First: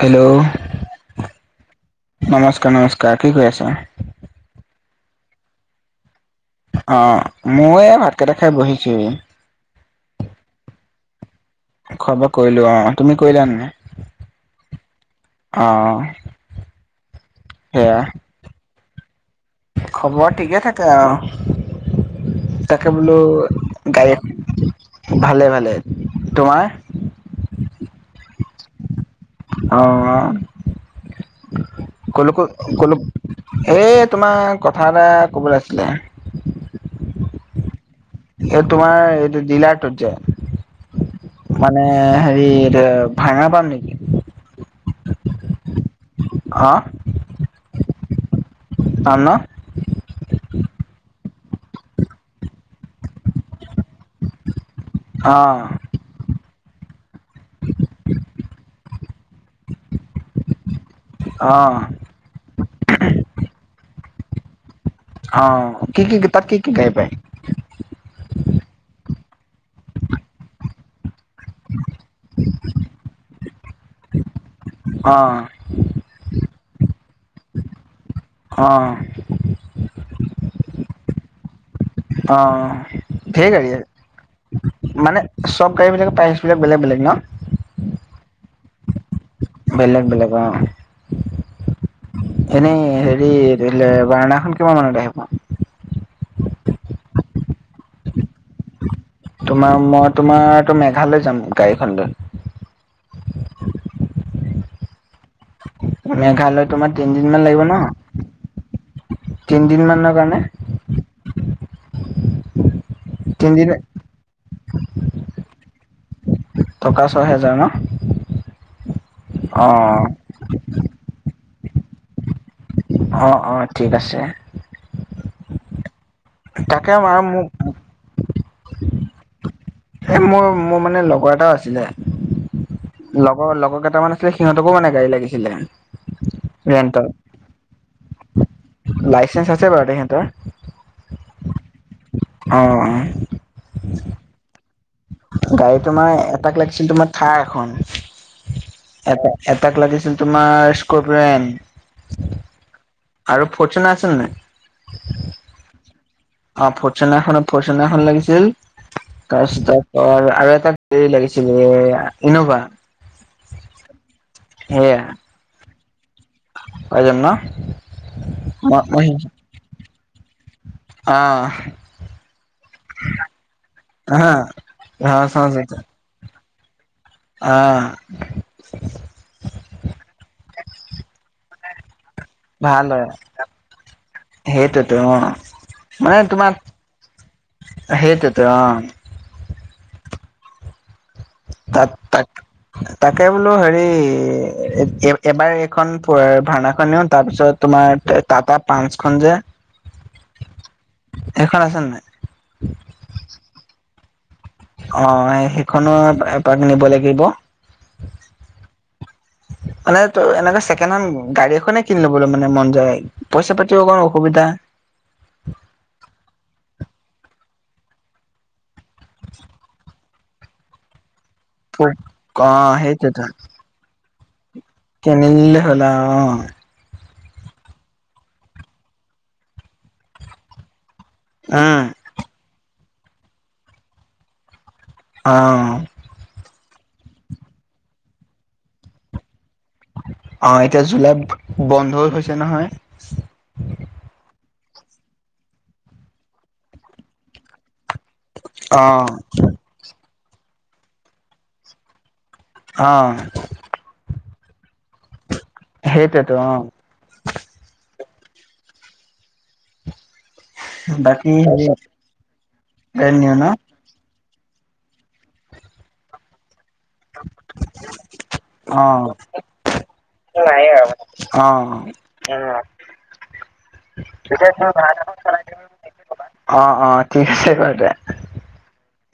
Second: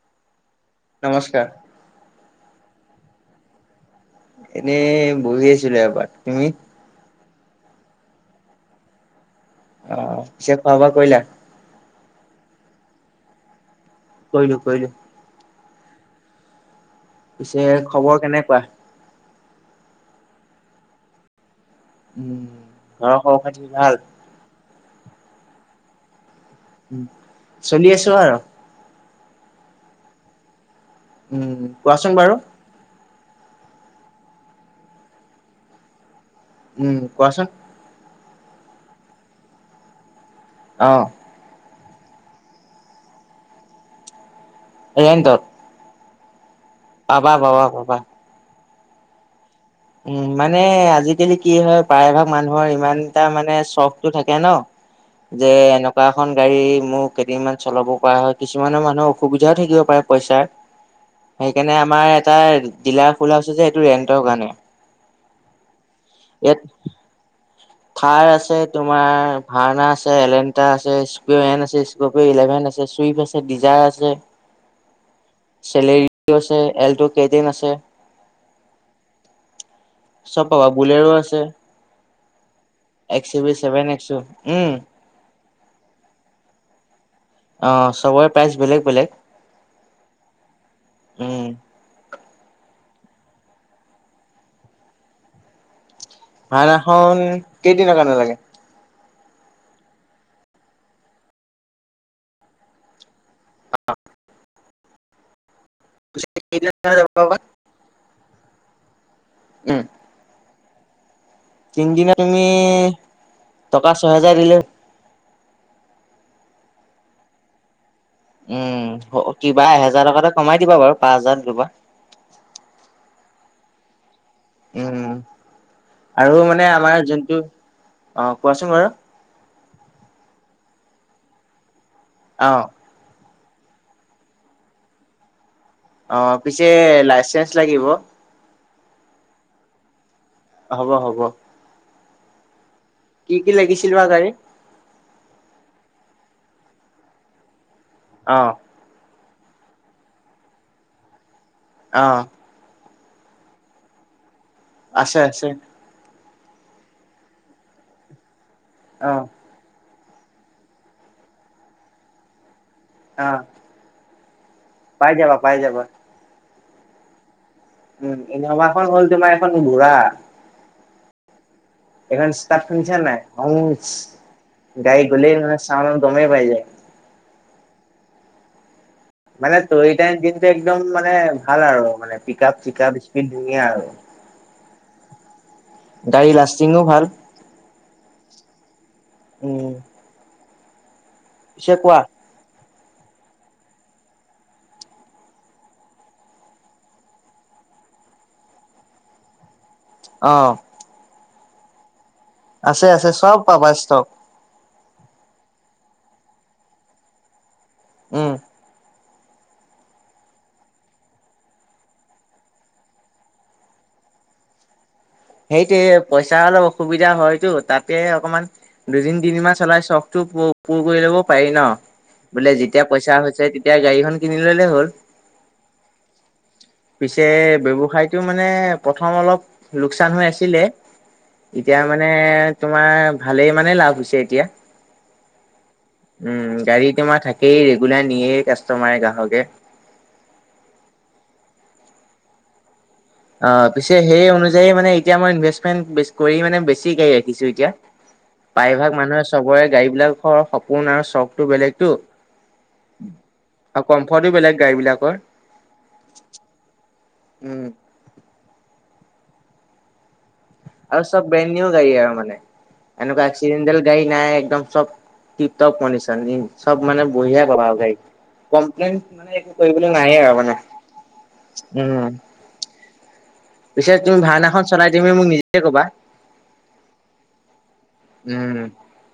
Hello নমস্কাৰ নমস্কাৰ নমস্কাৰ কি কৰি আছ? এনে ভগি আছিলে পাট অ', মই ভাতকেইটা খাই বহিছোেই অ', পে খাবা কলা খোৱা বোৱা কৰিলো অ তুমি কৰিলা ন নে কৈ নো কৈ নো অ', পিছে সেয়া খবৰ কেনেকুৱা খবৰ ঠিকে থাকে উম আৰু তাকে বোলো ঘৰৰ খবৰ খাতি ভাল গাড়ী এখন ভালে ভালে তোমাৰ? উ চলি আছো আৰু অ', উম কোৱাচোন বাৰু এ তোমাৰ কথা এটা কবলৈ আছিলে উম কোৱাচোন এই তোমাৰ এইটো জিলাটোত যে অহ মানে হেৰি এ ভাঙা পাম নেকি এন ত পাবা পাবা পাবা ত ন উম মানে আজিকালি কি হয়। প্ৰায়ভাগ মানুহৰ ইমান এটা মানে চখটো থাকে ন যে অ' এনেকুৱা এখন গাড়ী মোৰ কেইদিনমান চলাব পৰা হয়। কিছুমানৰ মানুহৰ অসুবিধাও থাকিব পাৰে পইচাৰ অ' সেইকাৰণে আমাৰ এটা জিলাৰ ফুল হাউচ যে এইটো ৰেন্টৰ কাৰণে অ', কি কি তাত কি ইয়াত কি গাই প থাৰ আছে। তোমাৰ ভওনা আছে। এলেণ্টা আছে। কপিঅ' এন আছে। স্কপিঅ ইলেভেন আছে। চুইফ্ট আছে। ডিজাৰ আছে। অ' চলেৰি পছে। অ', চব পাবা বোলেৰো আছে। অ এক্স ইউ সে ভি আ ছেভেন এক্স ইউ উম মানে চব গাড়ী বিলাক প্ৰাইচ বিলাক বেলেগ বেলেগ ন বোলেগ বেলেগ বেলেগ উম', এনেই হেৰি বাৰণাখন কিমান মানলৈ আহিবা মখনন কেইদিন কাৰণ লাগে। তোমাৰ মই তোমাৰটো মেঘালয় যাম গাড়ীখন লৈ মেঘালয় তোমাৰ তিনিদিন মমান লাগিব ন তিনিদিন মানৰ কাৰণে তিনিদিনা তুমি তিনদিন টকা ছহেজাৰ দিলে। টকা ছয় হেজাৰ ন উম, কিবা অ এহেজাৰ টকা এটা কমাই দিবা বাৰু পাঁচ হাজাৰ দিবা। অ', অ', ঠিক আছে। উম, আৰু মানে তাকে আমাৰ আৰু যোনটো মোক অ, কোৱাচোন বাৰু। এ মো-মোৰ মানে লগৰ এটাও আছিলে। অ'। লগৰ-লগৰ কেইটামান আছিলে সিহঁতকো মানে গাড়ী লাগিছিলে। অ', পিছে লাইচেন্ঞ্চ লাগিব। লাইচেন্ঞ্চ আছে বাৰু তেখেতৰ। হ'ব হ'ব। অ'। কি কি লাগিছিল বা গাড়ী? গাড়ী তোমাৰ এটাক লাগিছিল তোমাৰ থাৰ এখন অহ, এটাক লাগিছিল তোমাৰ স্কেন অহ, আৰু ফচনে আছে নাই? আছে আছে অ ফৰচোনা এ ফৰচনে এখন লাগিছিল অ তাৰপিছত অ', আৰু এটা হেৰি লাগিছিলে এ ইন'ভা অ', পাই যাবা পাই যাবা পাই জাম ন? উম মই ইন'ভাখনন হ'ল তোমাৰ এখন বুঢ়া অ', এখন ষ্টাৰ্ট খুনিচনে হা নাই গাই গলে মানে চাউণ্ড ত গমে পাই যায়। আহ, মানে, তৰি টাইম দিনটো একদম মানে ভাল আৰু মানে ভাল পিকাৰত-চিকাৰত হয় স্পীন বঢ়িয়া আৰু। সেইটোতো অ', মানে গাড়ী তোমাৰ লাষ্টিঙো ভাল সেইটোতো অ'। উম, পিছে তাত কোৱা তাক তাকে বোলো হেৰি, এবাৰ এখন ভাওনাখন নিওঁ তাৰপিছত টাটা পাঞ্চখন যে অ', এখন আছে নাই? আছে আছে চব পাবা ষ্টক। অ', সেইখনো এপাক নিব লাগিব। উম, মানে, ত এনেক ছেকেণ্ড হেণ্ড গাড়ী এনে কিন লবলৈ মানে মন যায় পইচা পাতিও অকমান অসুবিধা [unintelligible] সেইটোয়ে পইচাৰ অলপ অসুবিধা হয়তটো তাতে অকমান দুদিন তিনিমান চলাই চখো টো পুৰ কৰি ল'ব পাৰি ন অ বোলে যেতিয়া পইচা হৈছে তেতিয়া গাড়ীখন কিনি ললে হ'ল। কেনিলিলে হ'ল অ', পিছে ব্যৱসায়টো মানে প্ৰথম অলপ লোকচান হৈ আছিলে উম এতিয়া মানে তোমাৰ ভালেই মানে লাভ হৈছে এতিয়া। অ', উম গাড়ী তোমাৰ থাকেই ৰেগুলাৰ নিয়েই কাষ্টমাৰে গ্ৰাহকে। আহ এতিয়া জুলাই বন্ধ হৈছে নহয়। অ', পিছে সেই অনুযায়ী মানে এতিয়া মই ইনভেষ্টমেণ্ট কৰি মানে বেছিকা ৰাখিছো এতিয়া। অ প্ৰায়ভাগ মানুহে চবৰে গাড়ী বিলাকৰ সপোন আৰু চখতো বেলেগতটো। অ আৰু কমফৰ্টটো বেলেগ গাড়ী বিলাকৰ। সেইটটো অ'। উম। আৰু চব বাকী হেৰি ব্ৰেণ্ডনিউ গাড়ী আৰু মানে ব্ৰেণ্ড এনেকুৱা নিউ ন এক্সিডেণ্টেল গাড়ী নাই একদম চব টপ টপ মনে ছাইনিং। চব মানে বঢ়িয়া কবা আৰু গ অ কমপ্লেইন মানে একো কৰিবলৈ নায়ে আৰু মানে। উম। অ' উম। পিছে তুমি ভাওনাখন চলাই তুমি মোক নিজে ক'বা। অ', অ', ঠিক আছে বাৰু দে উম।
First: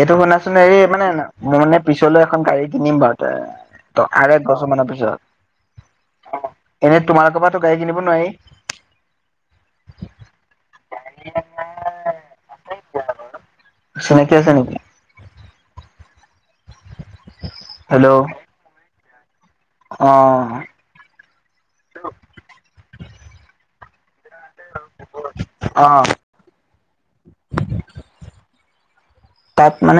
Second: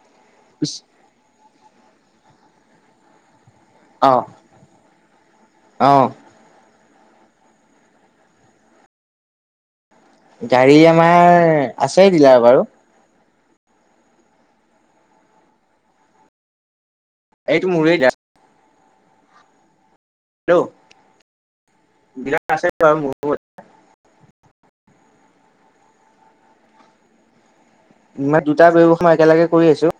এইটো শুনাচোন হেৰি মানে মই মানে পিছলৈ এখন গাড়ী কিনিম বাৰু তে ত অ', আৰু এক বছৰ মানৰ অ', পিছত। এনেই তোমালোকৰ পৰাতো গাড়ী কিনিব নোৱাৰি। গাড়ী আমাৰ আছে দিলাৰ বাৰু। চিনাকি আছে নেকি? এইটো মোৰে। হেল্ল' [unintelligible] অ'। [unintelligible] অ'। ইয়াত দুটা ব্যৱসায় একেলগে তাত কৰি আছো।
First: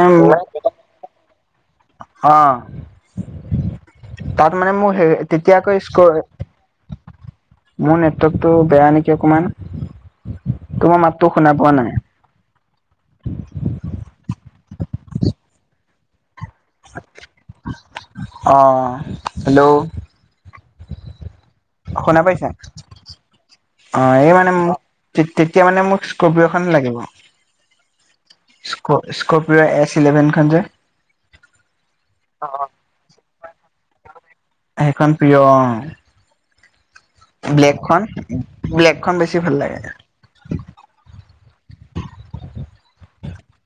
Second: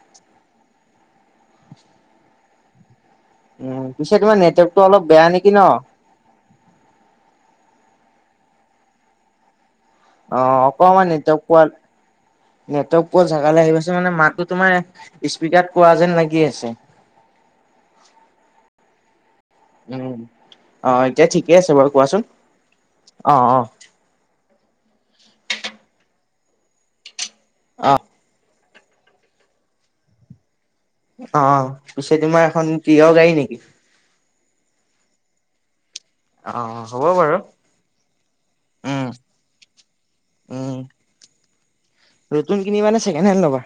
হ। উম, পিছে তোমাৰ তাত মানে নেটৱৰ্কটো মোৰ অলপ হে বেয়া নেকি ন? তেতিয়াাকৈ স্কৰ মোৰ নেটৱৰ্কতটো বেয়া নেকি অকমান। অ', অ', তোমাৰ ‍অকমান মাতটো নেটৱৰ্ক শুনা পোৱা নাই না নেটৱৰ্ক পোৱা জাগালে আহি পাইছে মানে মাতো তোমাৰ স্পিকাৰত কোৱা যেন লাগি আছে। আহ'হেল্ল'। উম। অ' এতিয়া ঠিক শুনা পাইছা অ' এই মানে মই তেতিয়া মানে মোক স্কৰপিও খন লাগিব। অ'। স্কৰপিঅ এছ ইলেভেনখন যে। অ' পিছে তোমাৰ এখন প্ৰিয় গাড়ী নেকি? সেইখন প্ৰিয় অ'। অ হ'ব বাৰু। ব্লেকখন উম ব্লেকখন বেছি ভাল লাগে। উম নতুন কিনিবা নে ছেকেণ্ড হেণ্ড ল'বা?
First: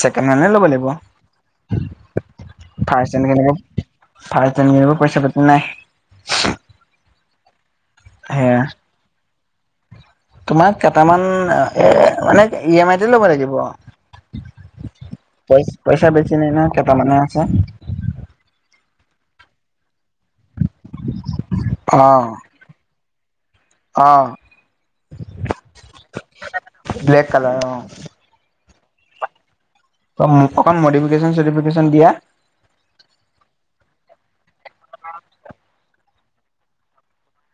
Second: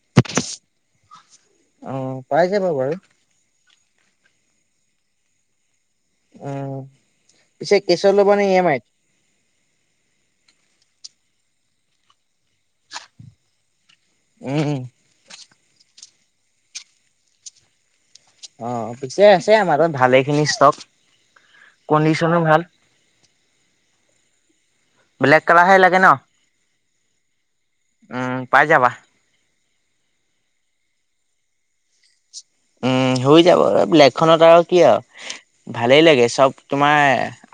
ছেকেণ্ড হেন্ডে ল'ব লাগিব। অ পাই যাবা বাৰু। [unintelligible] পইচা পাতি নাই। উম, পিছে কেছত ল'বা নে ই সেয়া এম আইত? তোমাৰ কেইটামান এ, মানে ই এম আইতে ল'ব লাগিব। উম পই- পইচা বেছি নাই ন'কেইটামানে আছে। অ' পিছে আছে আমাৰত ভালে খিনি ষ্টক কণ্ডিশনো ভাল। অহ। ব্লেক কালাৰহে লাগে ব্লেক কালাৰ অ ন' উম। পাই যাবা। ত মোক অকণ মডিফিকেচন চডিফিকেচন দিয়া। উম। হৈ যাব লেগখনত আৰু কি আৰু ভালেই লাগে চব তোমাৰ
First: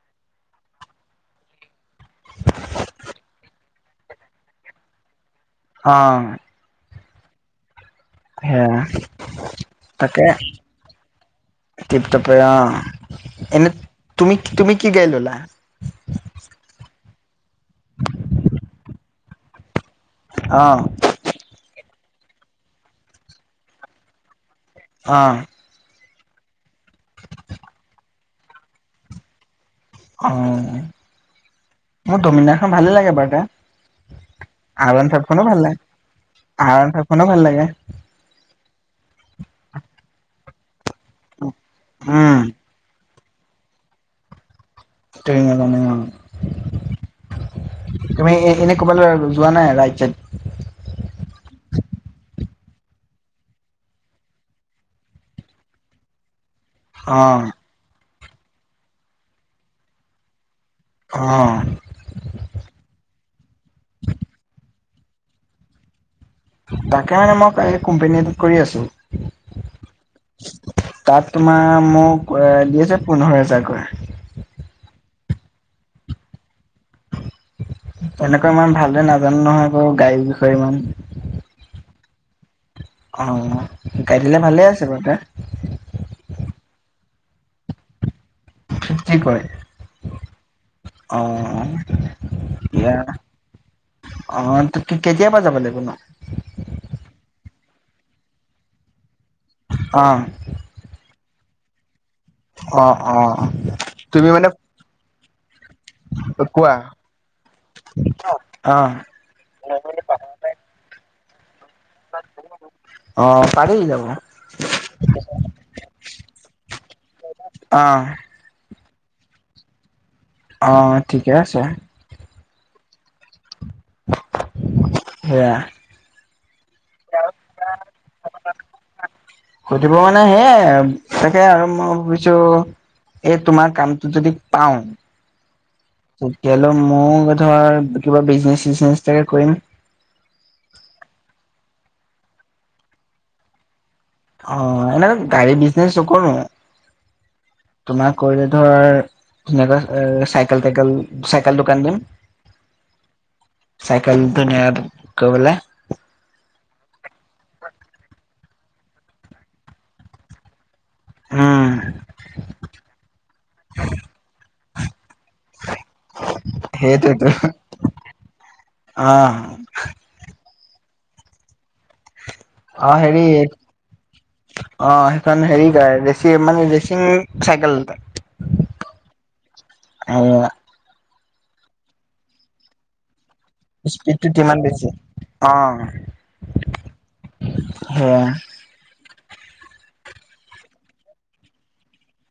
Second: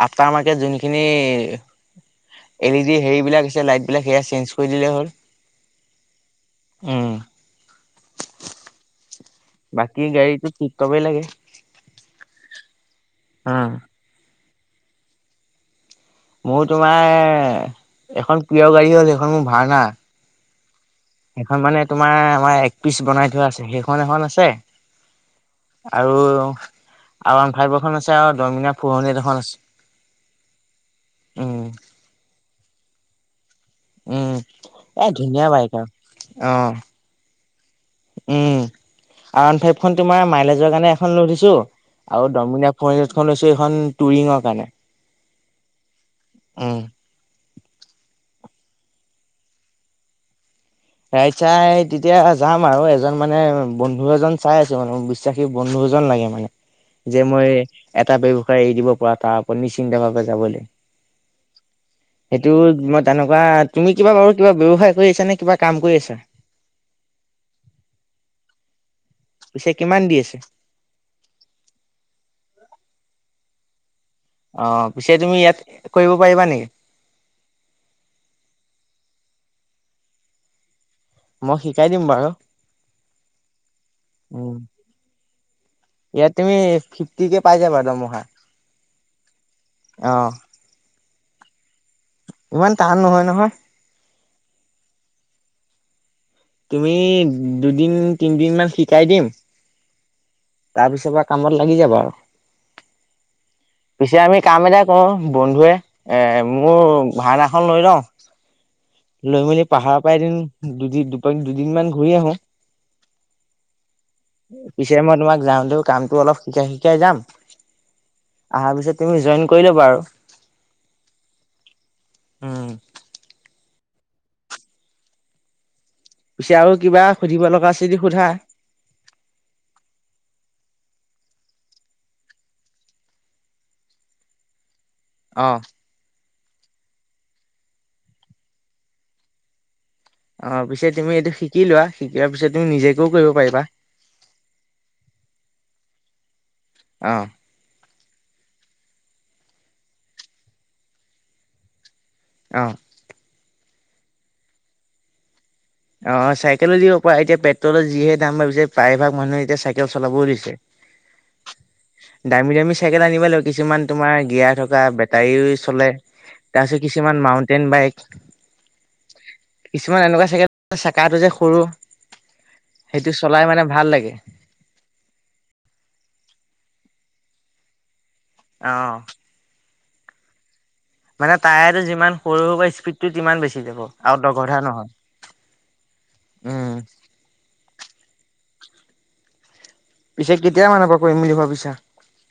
আফটাৰ মাৰ্কেট যোনখিনি এল ই ডি হেৰি বিলাক দিছে লাইটবিলাক সেয়া চেঞ্জ কৰি দিলেই হ'ল। অ'। উম। [unintelligible] তাকে [unintelligible] গাড়ীটো টিপ টপেই লাগে। এনে তুমি-তুমি কি গাইললা? মোৰ তোমাৰ এখন প্ৰিয় গাড়ী হ'ল সেইখন মোৰ ভাঙা। অ। সেইখন মানে তোমাৰ আমাৰ এক পিচ বনাই থোৱা আছে, সেইখন এখন আছে, অ। আৰু আৰ ওৱান ফাইভৰ খন আছে আৰু দমিনাৰ ফৰ হানদ্ৰেদ এখন আছে। অ উম, মোৰ দমিদাৰখন ভালে লাগে বাৰু উম। আৰ এ ওৱান ফাইভখনো ধুনীয়া ভাল বাইক লাগে আৰু। অ, আৰন ফাইভখনো ভাল লাগে উম। আৰ ওৱান ফাইভ খন তোমাৰ মাইলেজৰ কাৰণে এখন লৈ থৈছো আৰু উম দমীনা ফ এইখন লৈছো এইখন টুৰিঙৰ কাৰণে। [unintelligible] উম ক'ৰবালৈ যোৱা নাই ৰাইট-চাইড? ৰাইট চাই তেতিয়া যাম আৰু, এজন মানে বন্ধু এজন চাই আছো মানে বিশ্বাসী বন্ধু এজন লাগে মানে। যে অ মই এটা ব্যৱসায় এৰি দিব পৰা তাৰ ওপৰত নিশ্চিন্ত ভাৱে যাবলে। অ সেইটো মই তেনেকুৱা, তুমি কিবা বাৰু কিবা ব্যৱসায় কৰি আছা নে কিবা কাম কৰি আছা? তাকে মানে মই কাই-কোম্পনীটো কৰি আছো। পিছে কিমান দি আছে তাত তোমাৰ মোক এ দি আছে পোন্ধৰ হোজাৰকৈ। অ পিছে তুমি ইয়াত কৰিব পাৰিবা নেকি? এনেকুৱা ইমান ভালদৰে নাজানো নহয় বাৰু গাডীৰ বিষয়ে ইমান। মই শিকাই দিম বাৰু। অ গাই দিলে উম ভালে আছে বাৰু। ইয়াত তুমি ফিফটি কে পাই যাবা দমহা। ফিফটিকৈ, আহ। য়া অ ইমান ত-কেতিয়াৰ টান নহয় নহয় পৰা যাব লাগিব ন? তুমি দুদিন-তিনদিন মান শিকাই দিম আহ। তাৰ পিছৰ পৰা কামত লাগি যাব আৰু, পিছে তুমি আমি মানে কাম এটা কৰো বন্ধুৱে এ কোৱা মোৰ ভাৰনাখন লৈ লও অ লৈ মেলি পাহাৰৰ পৰা এদিন দুদিন-দুপ-দুদিন মান ঘূৰি আহো। অ পাৰি যাব পিছে মই তোমাক যাওঁতে কামটো অলপ শিকাই শিকাই যাম। অ আহা বছৰ‌ পিছত তুমি জইন কৰি ল'বা আৰু। অ ঠিকে আছে। উম। ইয়া। পিছে আৰু কিবা সুধিব লগা আছে যদি সোধা সুধিব মানে হে তাকে আৰু মই ভাবিছো, এই তোমাৰ কামটো যদি পাও আহ তেতিয়া হ'লে মইও ধৰ কিবা বিজনেচ-চিজনেছ এতাকে কৰিম। অ পিছে তুমি এইটো শিকিলোৱা, শিকিলোৱাৰ পিছত তুমি নিজকেও কৰিব পাৰিবা। অ এনে গাড়ী বিজনেছ [unintelligible] অ তোমাৰ কৰিলে ধৰ ধুনাকৈ চাইকেল-তাইকেল চাইকেল দোকান দিম। আহ। চাইকেলটো [unintelligible] বোলে অ চাইকেলো দিব পাৰ। এতিয়া পেট্ৰলৰ যিহে দাম ভাবিছে প্ৰায়ভাগ মানুহে এতিয়া চাইকেল চলাবও দিছে। উম [inaudible] দামী দামী চাইকেল আনিব লাগিব, কিছুমান তোমাৰ গিয়াৰ থকা বেটাৰী চলে। তাৰপিছত কিছুমান সেইটোৱেতো মাউন্টেইন বাইক। অ কিছুমান এনেকুৱা চে চেকাটো যে সৰু অ', সেইটো হেৰি চলাই অ মানে ভাল লাগে। সেইখনখন হেৰি গ স মানে ৰেচিং চাইকেলতে আহ', আৰু মানে তায়াৰটো যিমান সৰু সৰু বা স্পীডটো কিমান বেছি যাব আৰু স্পীডটো কিমান দগধা বেছি নহয় উম হ পিছে কেতিয়া মানৰ পৰা কৰিম বুলি ভাব পিছা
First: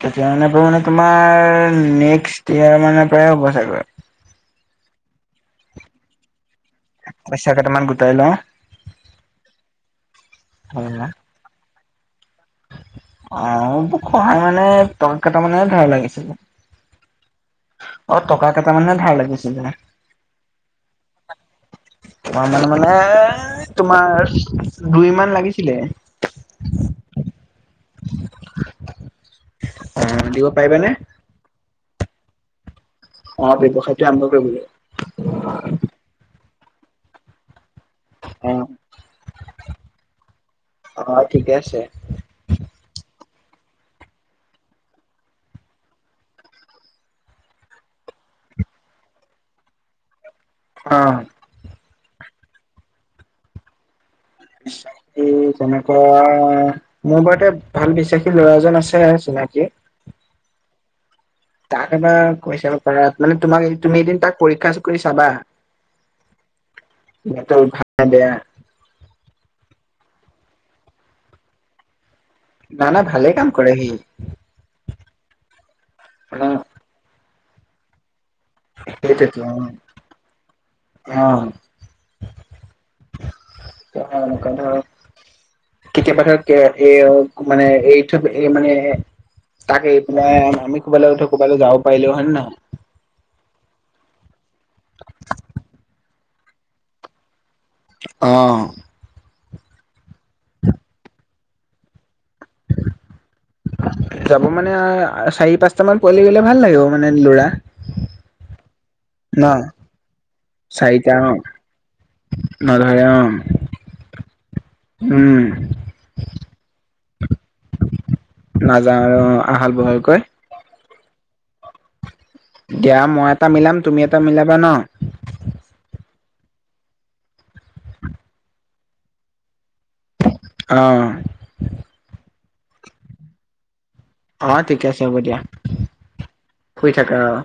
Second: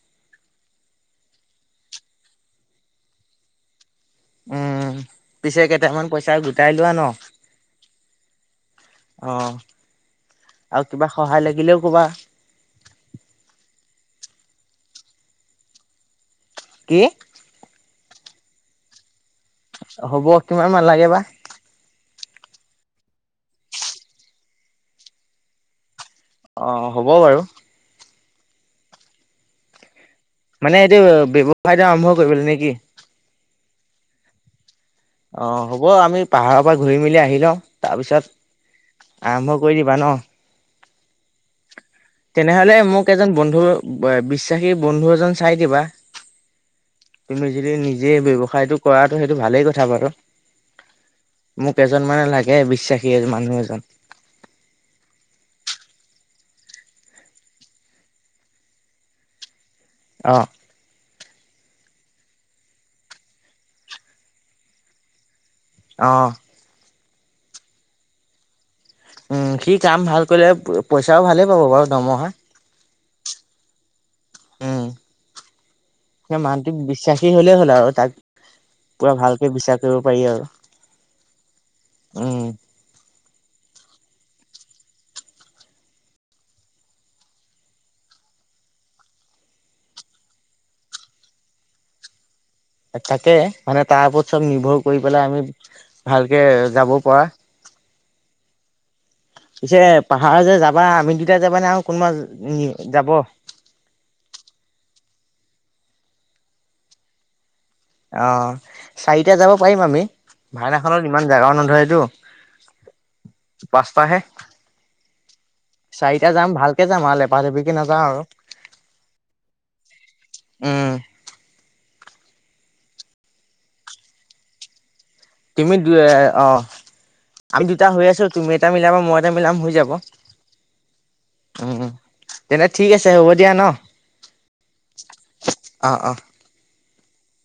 তেতিয়া মানে মে তোমাৰেক্স ইয় মানে প্ৰায় হ'ব চাগৰ উম পিছে কেইটামান পইচা গ কাই লোৱা ন অ', পইচা কেইটামান গোটাই লওঁ। আৰু কিবা সহায় লাগিলেও কবা অ', সহায় মানে টকা কেইটাামানে ধাৰ লাগিছিলে। কি অ', টকা কেইট মানে ধ ভাৰ লাগিছে। হ'ব কিমান মান লাগে বা তোমাৰ মানে মানে তোমাৰ দুই মান লাগিছিলে। অ হ'ব বাৰু [inaudible] মানে পাৰিবানে? এইটো ব্যৱসায়টো আৰম্ভ কৰিব নেকি অ', ব্যৱসায়টো আৰম্ভ কৰিবাগ অ', হ'ব আমি পাহাৰৰ পৰা ঘূৰি মেলি আহি লওঁ। অ' তাৰপিছত আৰম্ভ কৰি দিবা ন? অ' ঠিকে আছে। তেনেহলে মোক এজন বন্ধু বিশ্বাসী বন্ধু এজন চাই দিবা। তুমি যদি নিজে ব্যৱসায়টো কৰা। সেইটো ভালেই কথা বাৰু, অ' মোক এজন মানে লাগে। বিশ্বাসী এ মানুহ এজন। বিশ্বাসী তেনেকুৱা, মোৰ বাৰুতে ভাল বিশ্বাসী ল'ৰা এজন আছে। তাকে, অ', তাক এবাৰ কৈ চাব পাৰা। মানে তোমাক তুমি এদিন তাক পৰীক্ষা কৰি চাবা। অ', সিহঁতৰ ভাত তা দিয়া। উম' সি কাম ভাল কৰিলে পইচাও ভালেই পাব বাৰু দৰমহা। না না ভালে কাম কৰে সি, উম। সেই মানে মানহটোক বিশ্বাসী হলেই হ'ল। আৰু তাক, পুৰা সেইটোতো ভালকে বিশ্বাস অ কৰিব পাৰি। আৰু উম' অক ধৰ [inaudible] কেতিয়াবা ধৰক এ মানে এৰি থৈ এই মানে তাক এৰি পিনে আমি কোবালৈ উঠো ক'ৰবালৈ যাব পাৰিলো হয়। হয় নহয়? তাকে মানে তাৰ ওপৰত চব নিৰ্ভৰ কৰি পেলাই। আমি ভালকে যাব পৰা। অহ', পিছে পাহাৰ যে যাবা আমি দুটাই যাবা নে আৰু কোনোবা যাব? যাব মানে চাৰি পাঁচটা মান পোৱালি গ'লে ভাল লাগিব। মানে ল'ৰা, অ', চাৰিটা ন যাব পাৰিম আমি, ভান এখনত চাৰিটা ইমান অ জাগাও নধৰেটো। নধৰে অ পাঁচটাহে? উম চাৰিটা যাম ভালকে যাম আৰু লেপাহ লেপিকে নাযাওঁ আৰু নাযাওঁ আৰু আহল- বহলকৈ, উম' দিয়া মই এটা মিলাম, তুমি এটা মিলাবা ন? তুমি দুই অ', আমি দুটা হৈ আছোঁ। তুমি এটা মিলাবা, মই এটা মিলাম হৈ যাব। অ', তেনে ঠিক আছে হ'ব দিয়া ন? অ ঠিকে আছে হ'ব দিয়া। অ', অ'। শুই থাকা অ',